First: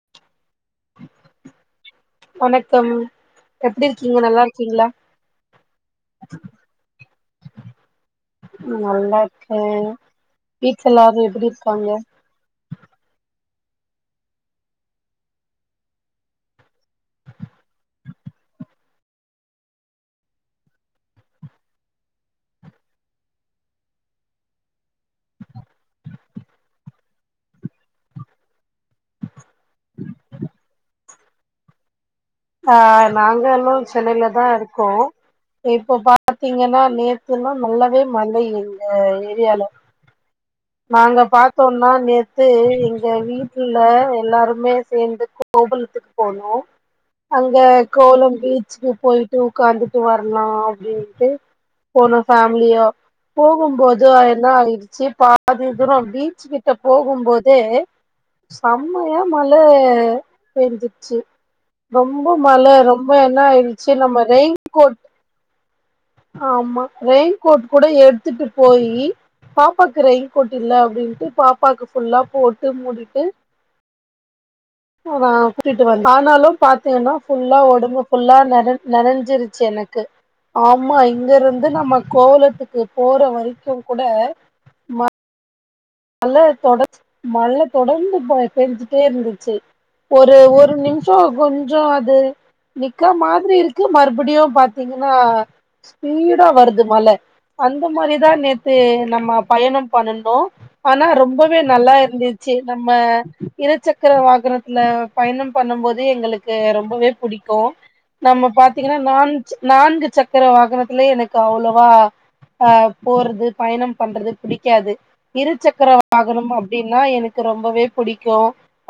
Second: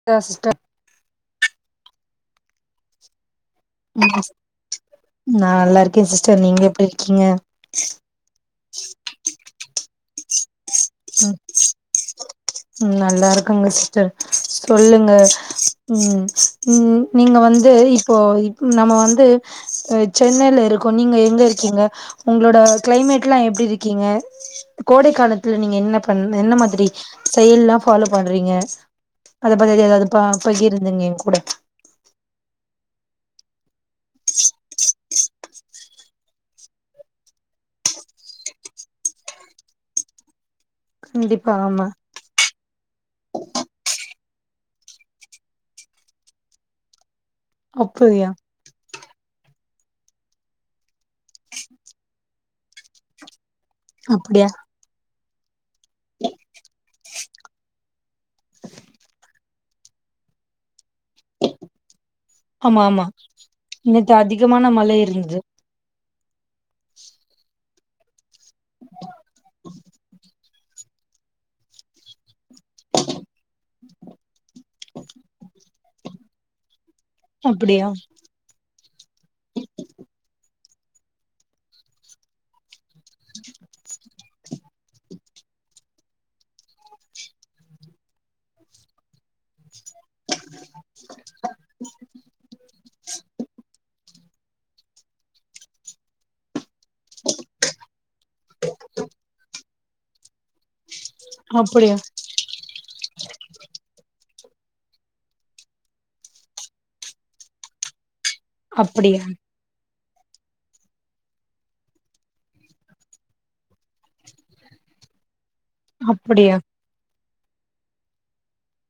இத்தா சிஸ்டர் வணக்கம் எப்டி உம் இருக்கீங்க நல்லா இருக்கீங்களா நா நல்லா இருக்கே சிஸ்டர் நீங்க எப்டி இருக்கீங்க நல்லா இருக்கே வீட்ல எல்லாரும் எப்பிடி இருக்காங்க உம் நல்லா இருக்காங்க சிஸ்டர் சொல்லுங்க உம் ம் நீங்க வந்து இப்போ இப் நம்ம வந்து அ சென்னையில இருக்கோ நீங்க எங்க இருக்கீங்க உங்களோட கிளைமேட் எல்லா எப்டி இருக்கீங்க கோடை காலத்துல நீங்க என்ன பண் என்ன மாரி செயல்லா ஃபாலோ பண்றீங்க அத பத்தி ஏதாவது ப பகிருந்துங்க ஏ கூட ஆ நாங்க எல்லோ சென்னையில தா இருக்கோ இப்போ பாத்தீங்கன்னா நேத்துன்னா நல்லாவே மழை இந்த ஏரியால [inaudible] நாங்க கண்டிப்பா ஆமா பாத்தோன்னா நேத் து எங்க வீட்டுல எல்லாருமே சேந்து கோபுலத்துக்கு போனோ அங்க அப்டியா கோவலம் பீச்சுக்கு போயி ட்டு உக்காந்துட்டு வரலா அப்படின்ட்டு போனோ ஃபேமிலியா போகும்போ து அப்டியா என்னா ஆயிடுச்சு பாதி தூரோ பீச்சு கிட்ட போகும்போதே செம்மையா மழ பேஞ்சிச்சு ரொம்ப மழ ஆமா ஆமா ரொம்ப என்னா ஆயிடுச்சு நம்ம ரெயின் கோட் இருந்து ஆமா ரெயின் கோட் கூட எடுத்துட்டு போயி பாப்பாவுக்கு ரெயின் கோட் இல்ல அப்படின்ட்டு பாப்பாக்கு ஃபுல்லா போட்டு மூடிட்டு [unintelligible] கூட்டிட்டு வந்த ஆனாலு பாத்தீங்கன்னா ஃபுல்லா அப்டியா ஒடம்பு ஃபுல்லா நெற நெறஞ்சிருச்சு எனக்கு ஆமா இங்க இருந்து நம்ம கோவலத்துக்கு போற வரைக்கு கூட நல்ல தொடர்ச்ச மழ தொடர்ந்து பெஞ்சிட்டே இருந்துச்சு ஒரு ஒரு நிமிஷோ கொஞ்சோ அது நிக்க மாதிரி இருக்கு மறுபடியு பாத்தீங்கன்னா ஸ்பீடா வருது மழ அந்த மாரிதா நேத்து நம்ம பயண பண்ணுணோ ஆனா ரொம்பவே நல்லா அப்டியா இருந்து ச்சு நம்ம இரு சக்கர வாகனத்துல பயணம் பண்ணும் போது எங்களுக் கு ரொம்பவே புடிக்கு நம்ம பாத்தீங்கன்னா அப்டியா நான் நான்கு சக்கர வாகனத்திலயே எனக்கு அவ்வளவா ஆ போறது பயணம் பண்றது புடிக்காது இருச்சக் சக்கற வாகனம் அப்படியா அப்படின்னா எனக்கு ரொம்பவே பிடிக்கு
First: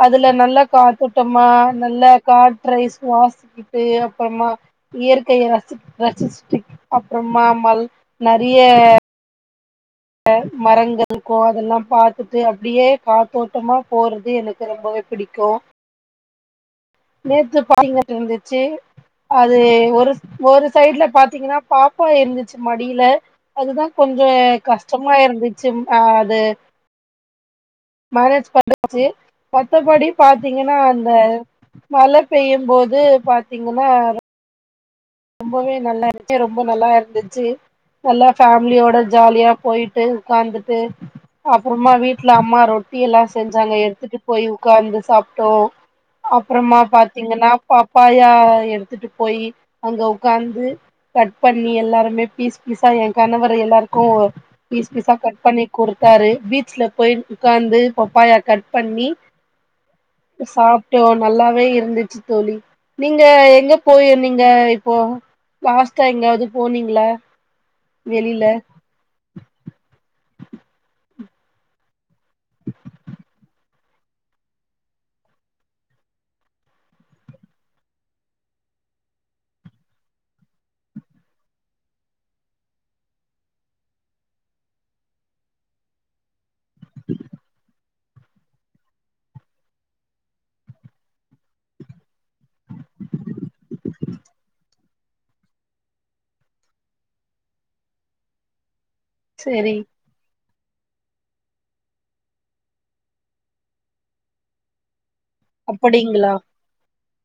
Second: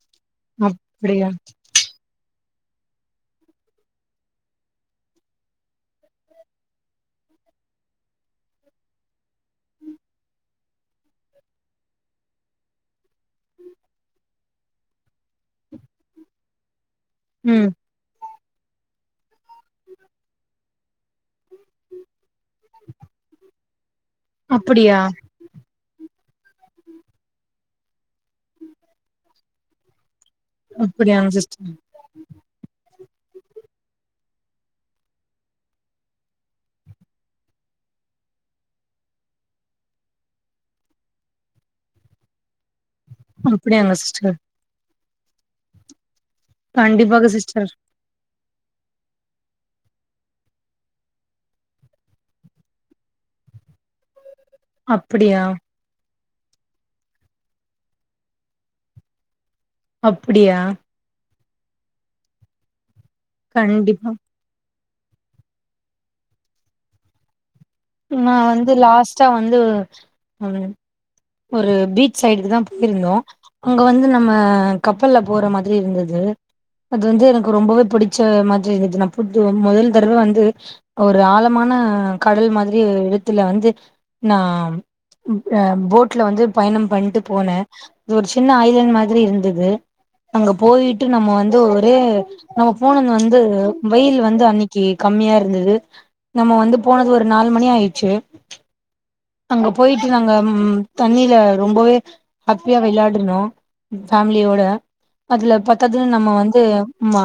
அதுல நல்லா அப்படியா காத்தோட்டமா நல்லா காற்றை சுவாசிக்கிட்டு அப்பறமா இயற்கைய ரசி ரசிச்சட்டு அப்பறமா மல் நெறைய மரங்கள் இருக்கு அதெல்லா பாத்துட்டு அப்படியே காத்தோட்டமா போறது எனக்கு ரொம்பவே பிடிக்கு நேத்து ம் பாத்திங்க ட்ருந்துச்சு அது ஒரு ஒரு சைட்ல பாத்தீங்கன்னா பாப்பா இருந்துச்சு மடியில அதுதா கொஞ்ச கஷ்ட அப்படியா மா இருந்துச்சும் ஆ அது மேனேஜ் பண்ணச்சு மத்தபடி பாத்தீங்கன்னா அந்த அப்படியாங்க சிஸ்டர் மழ பெய்யும் போது பாத்தீங்கன்னா ரொம்பவே நல்லா இருசு ரொம்ப நல்லா இருந்துச்சு நல்லா ஃபேமிலியோட ஜாலியா போயிட்டு உக்காந்துட்டு அப்பறமா வீட்டுல அம்மா ரொட்டி எல்லா செஞ்சாங்க அப்படியாங்க எடுத்துட்டு சிஸ்டர் போய் உக்காந்து சாப்ட்டோ அப்பறமா கண்டிப்பாக பாத்தீங்கன்னா சிஸ்டர் பாப்பாயா எடுத்துட்டு போயி அங்க உக்காந்து கட் பண்ணி எல்லாருமே பீஸ் பீஸா எ கணவர் எல்லாருக்கு பீஸ் பீஸா அப்படியா கட் பண்ணி குடுத்தாரு பீச்ல போய் உக்காந்து பப்பாயா கட் பண்ணி அப்படியா சாப்ட்டோ நல்லாவே இருந்துச்சு தோழி நீங்க எங்க கண்டிப்பா போய் நீங்க ப்போ லாஸ்டா எங்கியாவது போனீங்கள நா வந்து லாஸ்ட்டா வந்து ம் ஒரு பீச் சைடுக்கு தா போயிருந்தோ அங்க வந்து நம்ம கப்பல்ல போற மாதிரி இருந்தது அது வந்து எனக்கு ரொம்பவே புடிச்ச மாதிரி இருதுது நான் புது முதல் தடவ வந்து ஒரு ஆழமான கடல் மாதிரி வெத்துல வந்து நான் அ போட்ல வந்து பயணம் பண்ட்டு போனேன் ஒரு சின்ன ஐலாண்ட் மாதிரி இருந்தது அங்க போயிட்டு நம்ம வந்து ஒரே நம்ம போனது வந்து வெய்யில் வந்து அன்னிக் கி கம்மியா இருந்தது நம்ம வந்து போனது ஒரு நாலு மணி ஆயிட்ச்சு அங்க செரி போயிட்டு நாங்க தண்ணில ரொம்பவே ஹாப்பியா வெளையாடுனோம் ஃபேமிலியோட அதுல பாத்தது அப்படிங்களா நம்ம வந்து மா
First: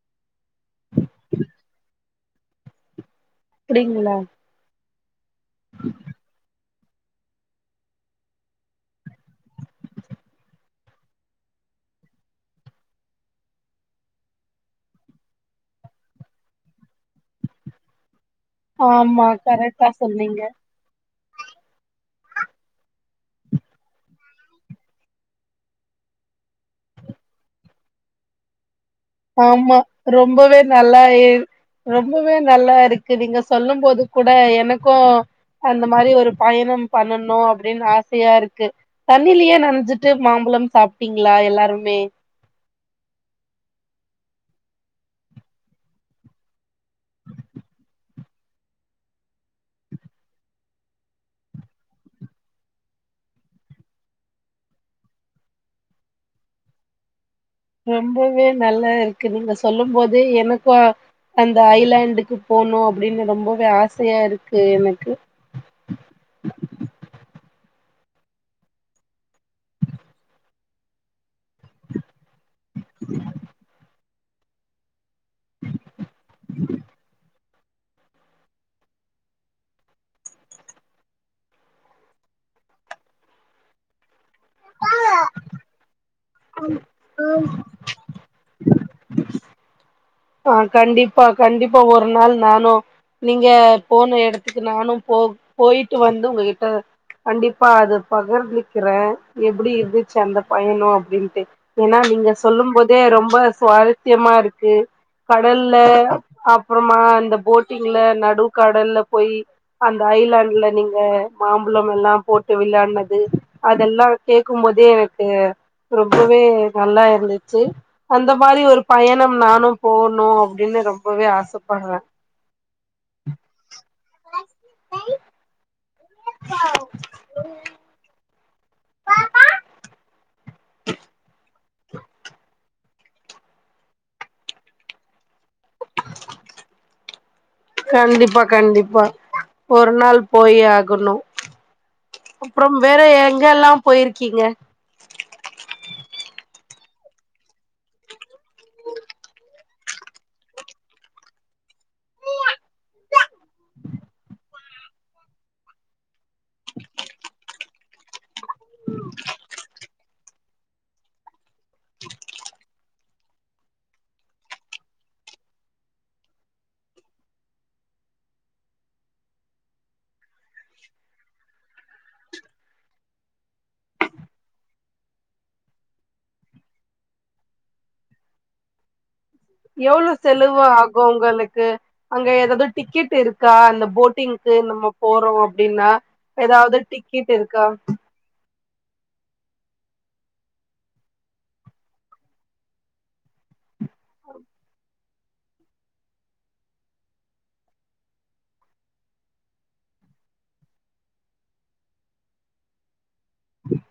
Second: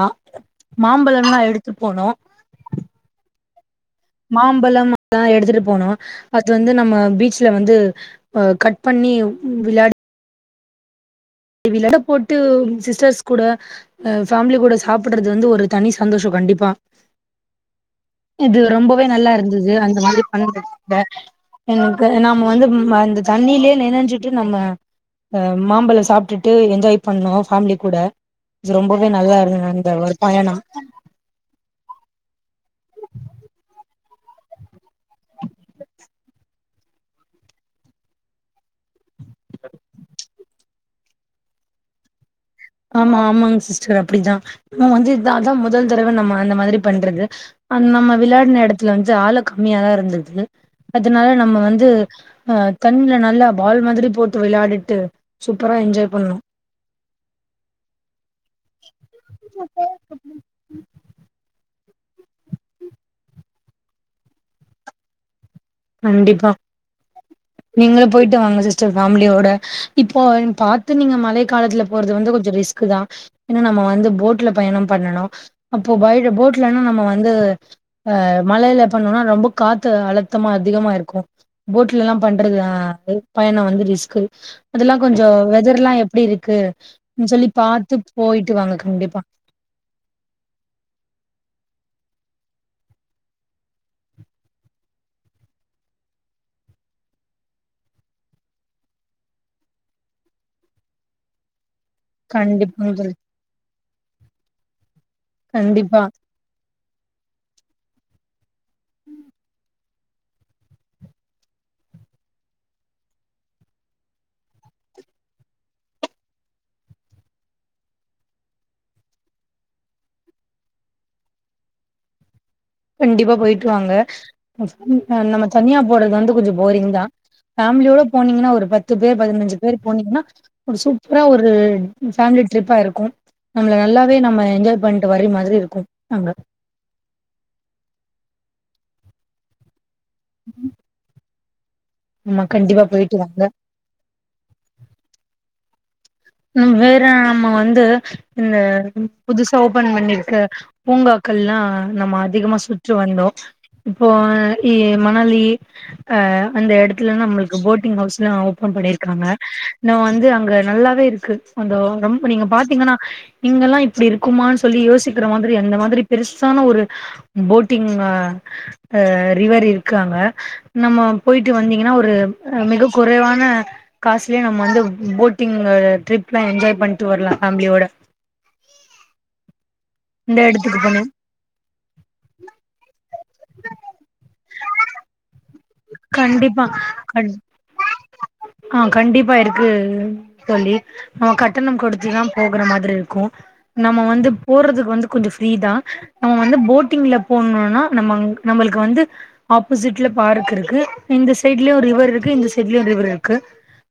மாம்பழம்ல்லாம் எடுத்து போனோம் அப்டிங்களா மாம்பழம்ல்லாம் எடுத்துட்டு போனும் பத்தா வந்து நம்ம பீச்ல வந்து ஆ கட் பண்ணி விளாட விளாட போட்டு சிஸ்டர்ஸ் கூட ஆ ஃபேமிலி கூட சாப்பிடுறது வந்து ஒரு தனி சந்தோஷம் கண்டிப்பா இது ரொம்பவே ஆமா நல்லா இருந்தது கரெக்டா அந்த மாதிரி சொன்னீங்க பண்ற த எனக்கு நாம வந்து அந்த தண்ணிலயே நினைஞ்சுட்டு நம்ம அ மாம்பழம் சாப்பிட்டுட்டு என்ஜாய் பண்ணோம் ஃபேமிலி கூட ரொம்பவே நல்லா இருந்தது ஆமா அந்த ஒரு பயணம் ரொம்பவே நல்லா இ ரொம்பவே நல்லா இருக்கு நீங்க சொல்லும் போது கூட எனக்கும் அந்த மாரி ஒரு பயணம் பண்ணணும் அப்படின்னு ஆசையா இருக்கு தண்ணிலயே நனைஞ்சிட்டு மாம்பழம் சாப்பிட்டீங்களா எல்லாருமே ஆமா ஆமாங்க சிஸ்டர் அப்படிதான் இன் வந்து அதான் முதல் தடவை நம்ம அந்த மாதிரி பண்றது அ நம்ம விளையாடின இடத்துல வந்து ஆழ கம்மியாதான் இருந்தது அதனால நம்ம வந்து ஆ தண்ணல நல்லா பால் மாதிரி போட்டு விளையாடிட்டு சூப்பரா என்ஜாய் பண்ணோம் ரொம்பவே நல்லா இருக்கு நீங்க சொல்லும் போதே எனக்கு அந்த ஐலாண்டுக்கு போனும் அப்படின்னு ரொம்பவே ஆசையா இருக்கு எனக்கு கண்டிப்பா நீங்களும் போயிட்டு வாங்க சிஸ்டர் ஃபேமிலியோட இப்போ பாத்து நீங்க மழை காலத்துல போறது வந்து கொஞ்சம் ரிஸ்க் க்குதான் ஏன்னா நம்ம வந்து போட்ல பயணம் பண்ணனும் அப்போ பயட போட்லனா நம்ம வந்து அ மழையில பண்ணோம்னா ரொம்ப காத்து அள த்தமா அதிகமா இருக்கும் போட்ல எல்லாம் பண்றது பயணம் வந்து ரிஸ்கு அதெல்லாம் கொஞ்சம் வெதர் எல்லாம் எப்படி இருக் கு சொல்லி பாத்து போயிட்டு வாங்க கண்டிப்பா ஆ கண்டிப்பா கண்டிப்பா ஒரு நாள் நானும் நீங்க போன எடத்துக்கு நானும் போ போயிட்டு வந்து உங்ககிட்ட கண்டிப்பா அது பகர்ந்துக்கிறேன் எப்டி இருந்துச்சு அந்த பயணம் அப்டின்ட்டு ஏன்னா நீ ங்க சொல்லும் கண்டிப்பாங்க போதே தோழி ரொம்ப சுவாரஸ்யமா இருக்கு கடல்ல கண்டிப்பா அப்புறமா இந்த போட்டிங்ல நடுக்கடல்ல போயி் அந்த ஐலாண்ட்ல நீங்க மாம்பழம் எல்லாம் போட்டு விளையாட்னது அதெல்லா கேக்கும்போதே எனக்கு ரொம்பவே நல்லா இருந்துச்சு அந்த மாரி ஒரு பயணம் நானு போணு அப்டின்னு ரொம்பவே ஆசப்படுறே கண்டிப்பா போயிட்டுவாங்க, நெக்ஸ்ட் நம்ம தனியா போறது வந்து கொஞ்சோ போரிங்தா ஃபேமிலியோட போனீங்கனா ஒரு பத்து பேர் பதினஞ்சு பேர் போனீங்கனா ஒரு சூப்பரா ஒரு ஃபேமிலி ட்ரிப்பா இருக்கு நம்மள நல்லாவே நம்ம என்ஜாய் பண்ட்டு வர மாதிரி இருக்கு அங்க கண்டிப்பா கண்டிப்பா, ஒரு நாள் போயே ஆகணு, ஆமா அப்றோ கண்டிப்பா வேற போயிட்டு வாங்க எங்க எல்லா போயிருக்கீங்க ம் வேற நம்ம வந்து இந்த புதுசா ஓபன் பண்ணிருக்க பூங்காக்கள்லா நம்ம அதிகமா சுற்று வந்தோ இப்போ இ மணலி அ அந்த எடத்துல நம்மளுக்கு போட்டிங் ஹவுஸ்லா ஓபன் பண்ணிருக்காங்க நம்ம வந்து அங்க நல்லாவே இரு க்கு அது ரொம்ப நீங்க பாத்தீங்கனா இங்கெல்லா இப்டி இருக்குமானு சொல்லி யோசிக்கிற மாதிரி அந்த மாதிரி பெருசான ஒரு போட்டிங் ஆ அ ரிவர் இருக்கு அங்க நம்ம போயிட்டு வந்தீங்னா ஒரு மிக குறைவான காசுலயே நம்ம வந்து போட்டிங்கு ட்ரிப்லா என்ஜாய் பண்ட்டு வரலா ஃபேமிலியோட எவ்ளோ இந்த செலவு எடத்துக்கு ஆகு போனு உங்களுக்கு அங்க எதாவது டிக்கெட் இருக்கா அந்த போட்டிங்க்கு நம்ம போறோ அப்டின்னா கண்டிப்பா ஏதாவது டிக்கெட் கண் இருக்கா ஆ கண்டிப்பா இருக்கு தோழி நம்ம கட்டணம் குடுத்துதா போகுற மாதிரி இருக்கு நம்ம வந்து போறதுக்கு வந்து கொஞ்சோ ஃப்ரீதா நம்ம வந்து போட்டிங்ல போணுனா நம்ம நம்மளுக்கு வந்து ஆப்போசிட்ல பார்க் இருக் கு இந்த சைடுலயு ஒரு ரிவர் இருக்கு இந்த சைடுலயு ஒரு ரிவர் இருக்கு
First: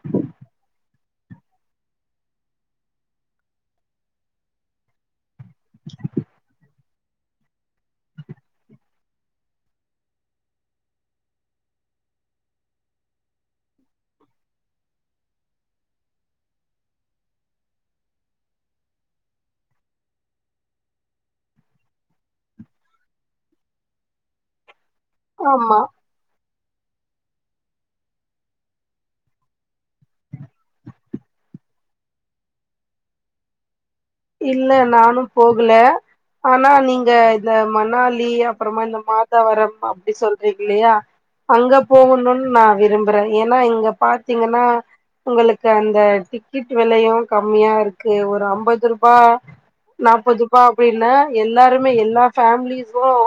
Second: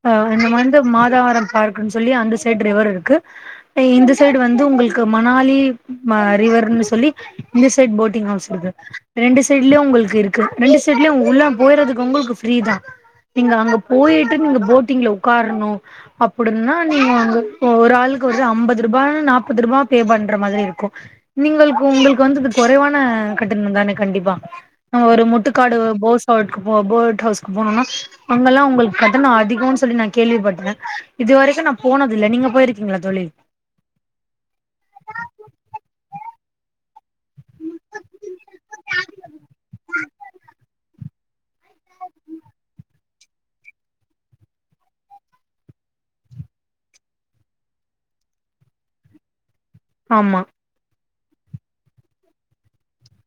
ஆ அங்க வந்து மாதாவரம் பார்க்குனு சொல்லி அந்த சைடு ரிவர் இருக்கு அ இந்த சைடு வந்து உங்களுக்கு மணாலி ரிவர்ன்னு சொல்லி இந்த சைடு போட்டிங் ஹவுஸ் இருக்கு ரெண்டு சைடுலயு உங்களுக்கு இருக்கு ரெண்டு சைடுலயு உள்ள போயிறதுக்கு உங்களுக்கு ஃப்ரீதா நீங்க அங்க போயிட்டு நீங்க போட்டிங்ல உக்காரணு அப்பறந்னா நீங்க அங்க ஒரு ஆளுக்கு வந்து அம்பது ரூபா நாப்பது ரூபா பே பண்ற மாதிரி இருக்கு நீங்கள் உங்களுக்கு உங்களுக்கு வந்து இது குறைவான கட்டணம்தானே கண்டிப்பா நம்ம ஒரு முட்டுக்காடு ஆமா போஸ்ஹவுட் போ போட்ஹவுஸ்க்கு போனோன்னா அங்கல்லா உங்களுக்கு கட்டணம் அதிகோனு சொல்லி நா கேள்விப்பட்ட இது வரைக்கு நா போனது இல்ல நீங்க போயிருக்கீங்ளா தோழி இல்ல நானு போகல ஆனா நீங்க இந்த மணாலி அப்புறமா இந்த மாதாவரம் அப்படி சொல்றீங்க இல்லையா அங்க போகணுனு நா விரும்புறே ஏன்னா இங்க பாத்தீங்கனா உங்களுக்கு அந்த டிக்கெட் வெலையு கம்மியா இருக்கு ஒரு அம்பது ரூ பா ஆமா நாப்பது ரூபா அப்டின்னா எல்லாருமே எல்லா ஃபேமிலிஸ்சும்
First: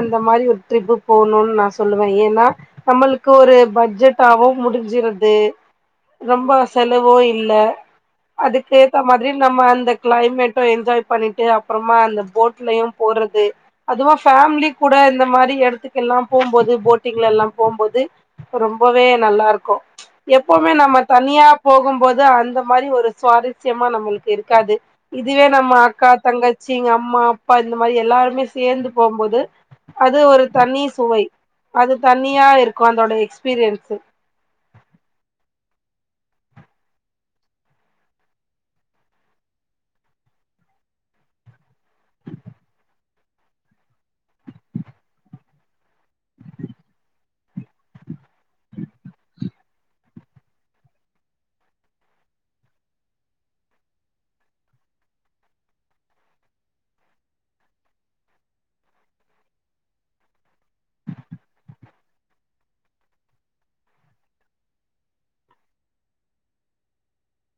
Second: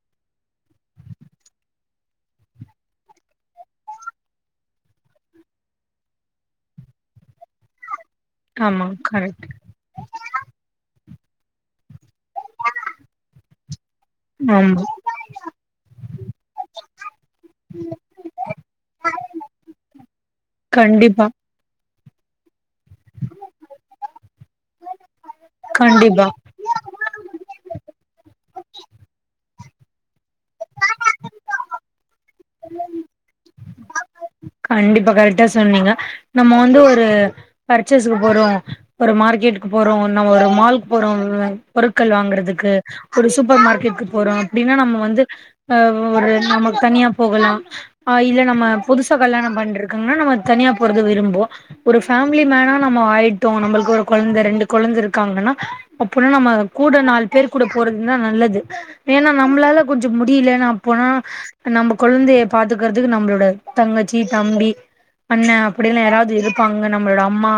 அந்த மாரி ஒரு ட்ரிப் போணுன்னு நா சொல்லுவே ஏன்னா நம்மளுக்கு ஒரு பட்ஜெட்டாவு முடிஞ்சிருது ரொம்ப செலவு இல்ல அதுக்கு ஆமா ஏத்த மாதிரி கரெக்ட் நம்ம அந்த கிளைமேட்டும் என்ஜாய் பண்ணிட்டு அப்பறமா அந்த போட்லயு போறது அதுவு ஃபேமிலி ஆமா கூட இந்த மாரி எடத்துக்கு எல்லா போம்போது போட்டிங்ல எல்லா போம்போது ரொம்பவே நல்லா இருக்கு, எப்பவுமே நம்ம கண்டிப்பா தனியா போகும்போது அந்த மாரி ஒரு சுவாரஸ்யமா நம்மளுக்கு இருக்காது இதுவே நம்ம அக்கா கண்டிப்பா தங்க ச்சி, எங்க அம்மா, அப்பா இந்த மாரி எல்லாருமே சேந்து போகும்போது அது ஒரு தனி சுவை அது தனியா இருக்கு அதோட எக்ஸ்பீரியன்ஸ் கண்டிப்பா, கரெக்டா சொன்னீங்க நம்ம வந்து ஒரு பர்சேஸ்க்கு போறோ ஒரு மார்க்கெட்க்கு போறோ, நம்ம ஒரு மால்கு போறோ ஒரு பொருட்கள் வாங்குறதுக்கு ஒரு சூப்பர் மார்க்கெட்க்கு போறோ அப்டின்னா நம்ம வந்து அ ஒரு நாம தனியா போகலா ஆ இல்ல நம்ம புதுசா கல்யாண பண்ட்டுருக்கங்கனா நம்ம தனியா போறது விரும்புவோ ஒரு ஃபேமிலி மேனா நம்ம ஆயிட்டோ நம்மளுக்கு ஒரு கொழந்த ரெண்டு கொழந்த இருக்காங்கனா அப்பனா நம்ம அது கூட நாலு பேர் கூட போறதுன்னா நல்லது ஏன்னா நம்பளால கொஞ்சோ முடியல நா போனா நம்ப கொழந்தைய பாத்துக்கறதுக்கு நம்பளோட தங்கச்சி, தம்பி, அண்ணே அப்டி எல்லா யாராவது இருப்பாங்க நம்பளோட அம்மா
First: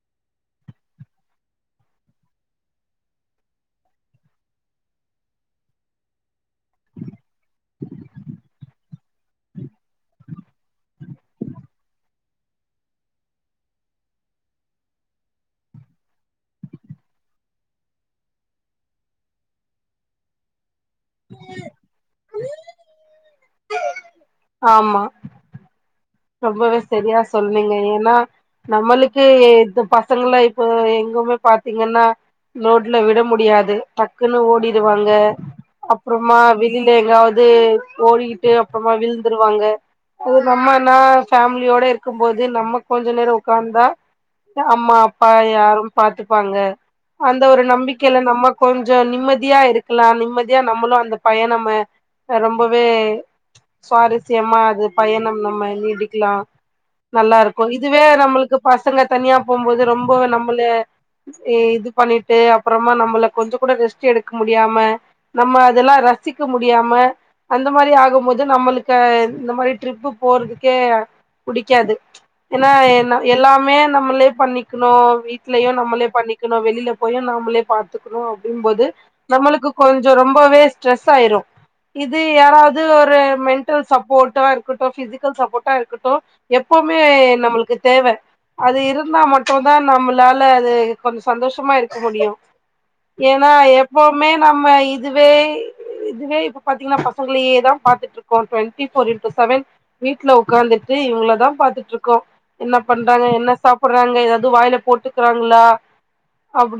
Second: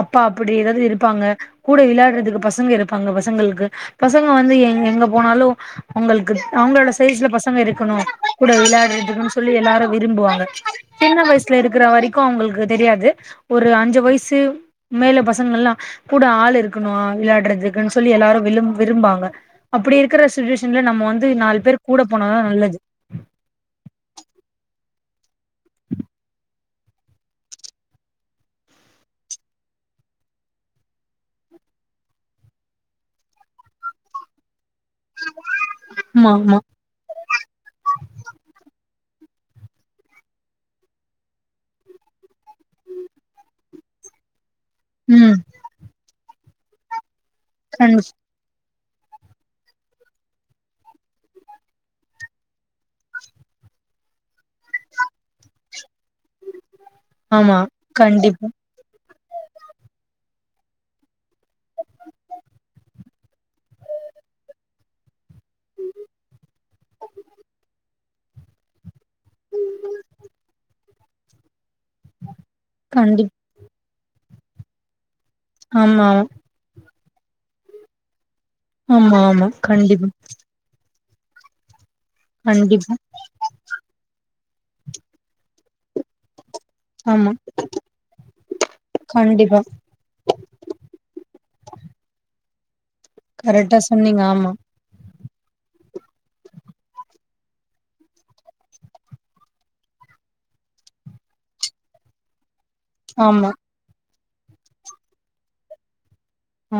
அப்பா அப்படி ஏதாவது இருப்பாங்க கூட விளாடறதுக்கு பசங்க இருப்பாங்க பசங்களுக்கு பசங்க வந்து எ எங்க போனாலு அவங்களுக்கு அவங்களோட சைஸ்ல பசங்க இருக்கணு கூட விளையாடுறதுக்கனு சொல்லி எல்லாரு விரும்புவாங் க சின்ன வயசுல இருக்கிற வரைக்கு அவங்களுக்கு தெரியாது ஒரு அஞ்சு வயசு உம்மேல பசங்கல்லா கூட ஆள் இருக்கணு விளாடுறதுக்குன்னு சொல்லி எல்லாரு விழும் விரும்பாங்க அப்படி இருக்கிற சுச்சுவேஷன்ல நம்ம வந்து நாலு பேர் கூட போனதா நல்லது ஆமா ரொம்பவே சரியா சொன்னீங்க ஏன்னா நம்மளுக்கு இப்ப பசங்களா இப்ப எங்கமே பாத்தீங்கன்னா ரோட்ல விட முடியாது டக்குன்னு ஓடிடுவாங்க அப்பறமா ஆமா ஆமா வெளிய எங்காவது ஓடிக்கிட்டு அப்பறமா விழுந்துருவாங்க அது நம்ம நா ஃபேமிலியோட இருக்கும்போது நம்ம கொஞ்ச நேர உக்காந்தா அம்மா அப்பா ம் யாரு பாத்துப்பாங்க அந்த ஒரு கண் நம்பிக்கையில நம்ம கொஞ்ச நிம்மதியா இருக்கலா நிம்மதியா நம்மளு அந்த பயணம ரொம்பவே சுவாரஸ்யமா அது பயணம் நம்ம நீடிக்கலா ஆமா நல்லாருக்கு இதுவே கண்டிப்பா நம்மளுக்கு பசங்க தனியா போம்போது ரொம்ப நம்மள ஏ இது பண்ணிட்டு அப்பறமா நம்மளை கொஞ்ச கூட ரெஸ்ட் எடுக்க முடியாம நம்ம அதெல்லா ரசிக்க முடியாம அந்த மாரி ஆகும் போது நம்மளுக் க இந்த மாரி ட்ரிப்பு போறதுக்கே புடிக்காது ஏன்னா கண்டிப் எல்லாமே நம்மளே பண்ணிக்கணு வீட்லயு ஆமா நம்மளே ஆமா பண்ணி க்கணு வெளியில போயு நாமளே பாத்துக்கணு அப்டிம் போது ஆமா ஆமா நம்மளுக்கு கண்டிப்பா கொஞ்ச ரொம்ப வே ஸ்ட்ரெஸ் ஆயிரு இது யாராவது கண்டிப்பா ஒரு மென்டல் சப்போர்டா இருக்கட்டு பிசிக் கல் சப்போர்டா இருக்கட்டு எப்பவுமே ஆமா நம்மளுக்கு தேவை அது இருந்தா கண்டிப்பா மட்டுதா நம்மளு ளால அது கொஞ்ச சந்தோஷமா இருக்க முடியு ஏன்னா கரெக்டா சொன்னீங்க எப்பவுமே ஆமா நம்ம இ துவே இதுவே இப்ப பாத்தீங்கன்னா பசங்களையே தா பாத்துட்ருக்கோ டுவெண்டிபோர் இன்டூ செவன் வீட்ல உக்காந்துட்டு இவங்களதான பாத்துட்ருக்கோ என்ன பண்றாங்க ஆமா என்ன சா புறாங்க ஏதாவது வாயில போட்டுக்கிறாங்களா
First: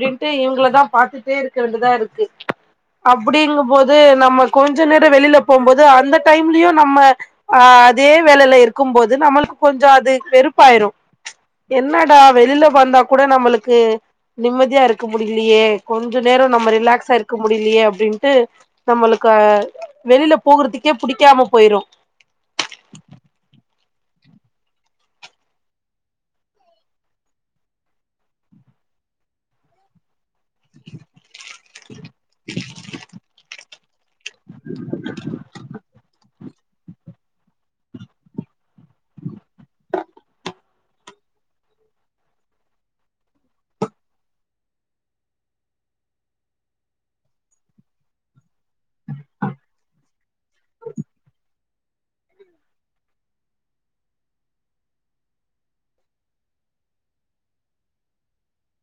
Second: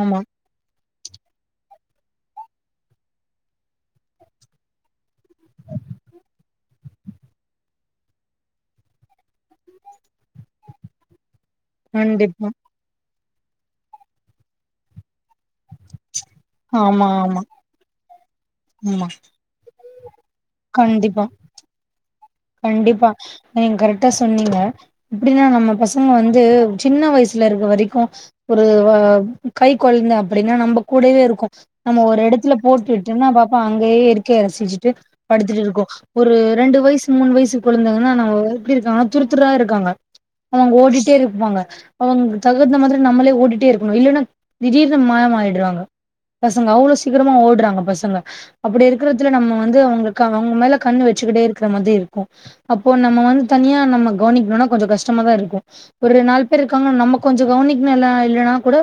ஆமா இவங்கள தா பாத்துட்டே இருக்க வேண்டிதா இருக்கு அப்படிங்கும்போது நம்ம கொஞ்ச நேர வெளியில போம்போது அந்த டைம்லயு நம்ம ஆ இதே வேலையில இருக்கும்போது நம்மளுக்கு கொஞ்ச அது வெறுப்பாயிரு என்னடா கண்டிப்பா வெளியில வந்தா கூட நம்மளுக்கு நிம்மதியா இருக்க முடியலையே கொஞ்ச நேர நம்ம ஆமா ரிலாக்ஸா இருக்க ஆமா முடியலையே அப்டின்ட்டு ஆமா நம்மளுக்கு வெளியில போகறதுக்கே கண்டிப்பா புடிக்காம போயிரு கண்டிப்பா நீங்க கரெக்டா சொன்னீங்க எப்டின்னா நம்ம பசங்க வந்து சின்ன வயசுல இருக்க வரைக்கு ஒரு வ கை கொழுந்த அப்படின்னா நம்ம கூடவே இருக்கு நம்ம ஒரு எடத்துல போட்டு விட்டு நா பாப்ப அங்கயே இரு க்க ரசிச்சுட்டு படுத்துட்டு இருக்கூ ஒரு ரெண்டு வயசு மூணு வயசு கொழந்தைங்கன்னா நம்ம எப்டி இருக்காங்க துருத்துரா இருக்காங்க அவங்க ஓடிட்டே இருப்பாங்க அவங்க தகுந்த மாதிரி நம்மளே ஓடிட்டே இருக்கணு இல்லைன்னா திடீர்னு மாய ஆயிட்றாங்க பசங்க அவ்வளவு சீக்கிரமா ஓடுறாங்க பசங்க அப்படி இருக்கறதுல நம்ம வந்து அவங்களுக்கு அவங்க மேல கண்ணு வச்சக்கிட்டே இருக்கிற மாதிரி இருக் கு அப்போ நம்ம வந்து தனியா நம்ம கவனிக்கணும்னா கொஞ்ச கஷ்டமா தா இருக்கு ஒரு நாலு பேர் இருக்காங்கன்ன நம்ம கொஞ்ச கவனிக்கணும்ல இல்லன்னா கூட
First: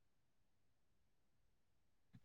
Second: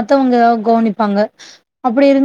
மத்தவங்க கவ்னிப்பாங்க அப்டி இருந்தூ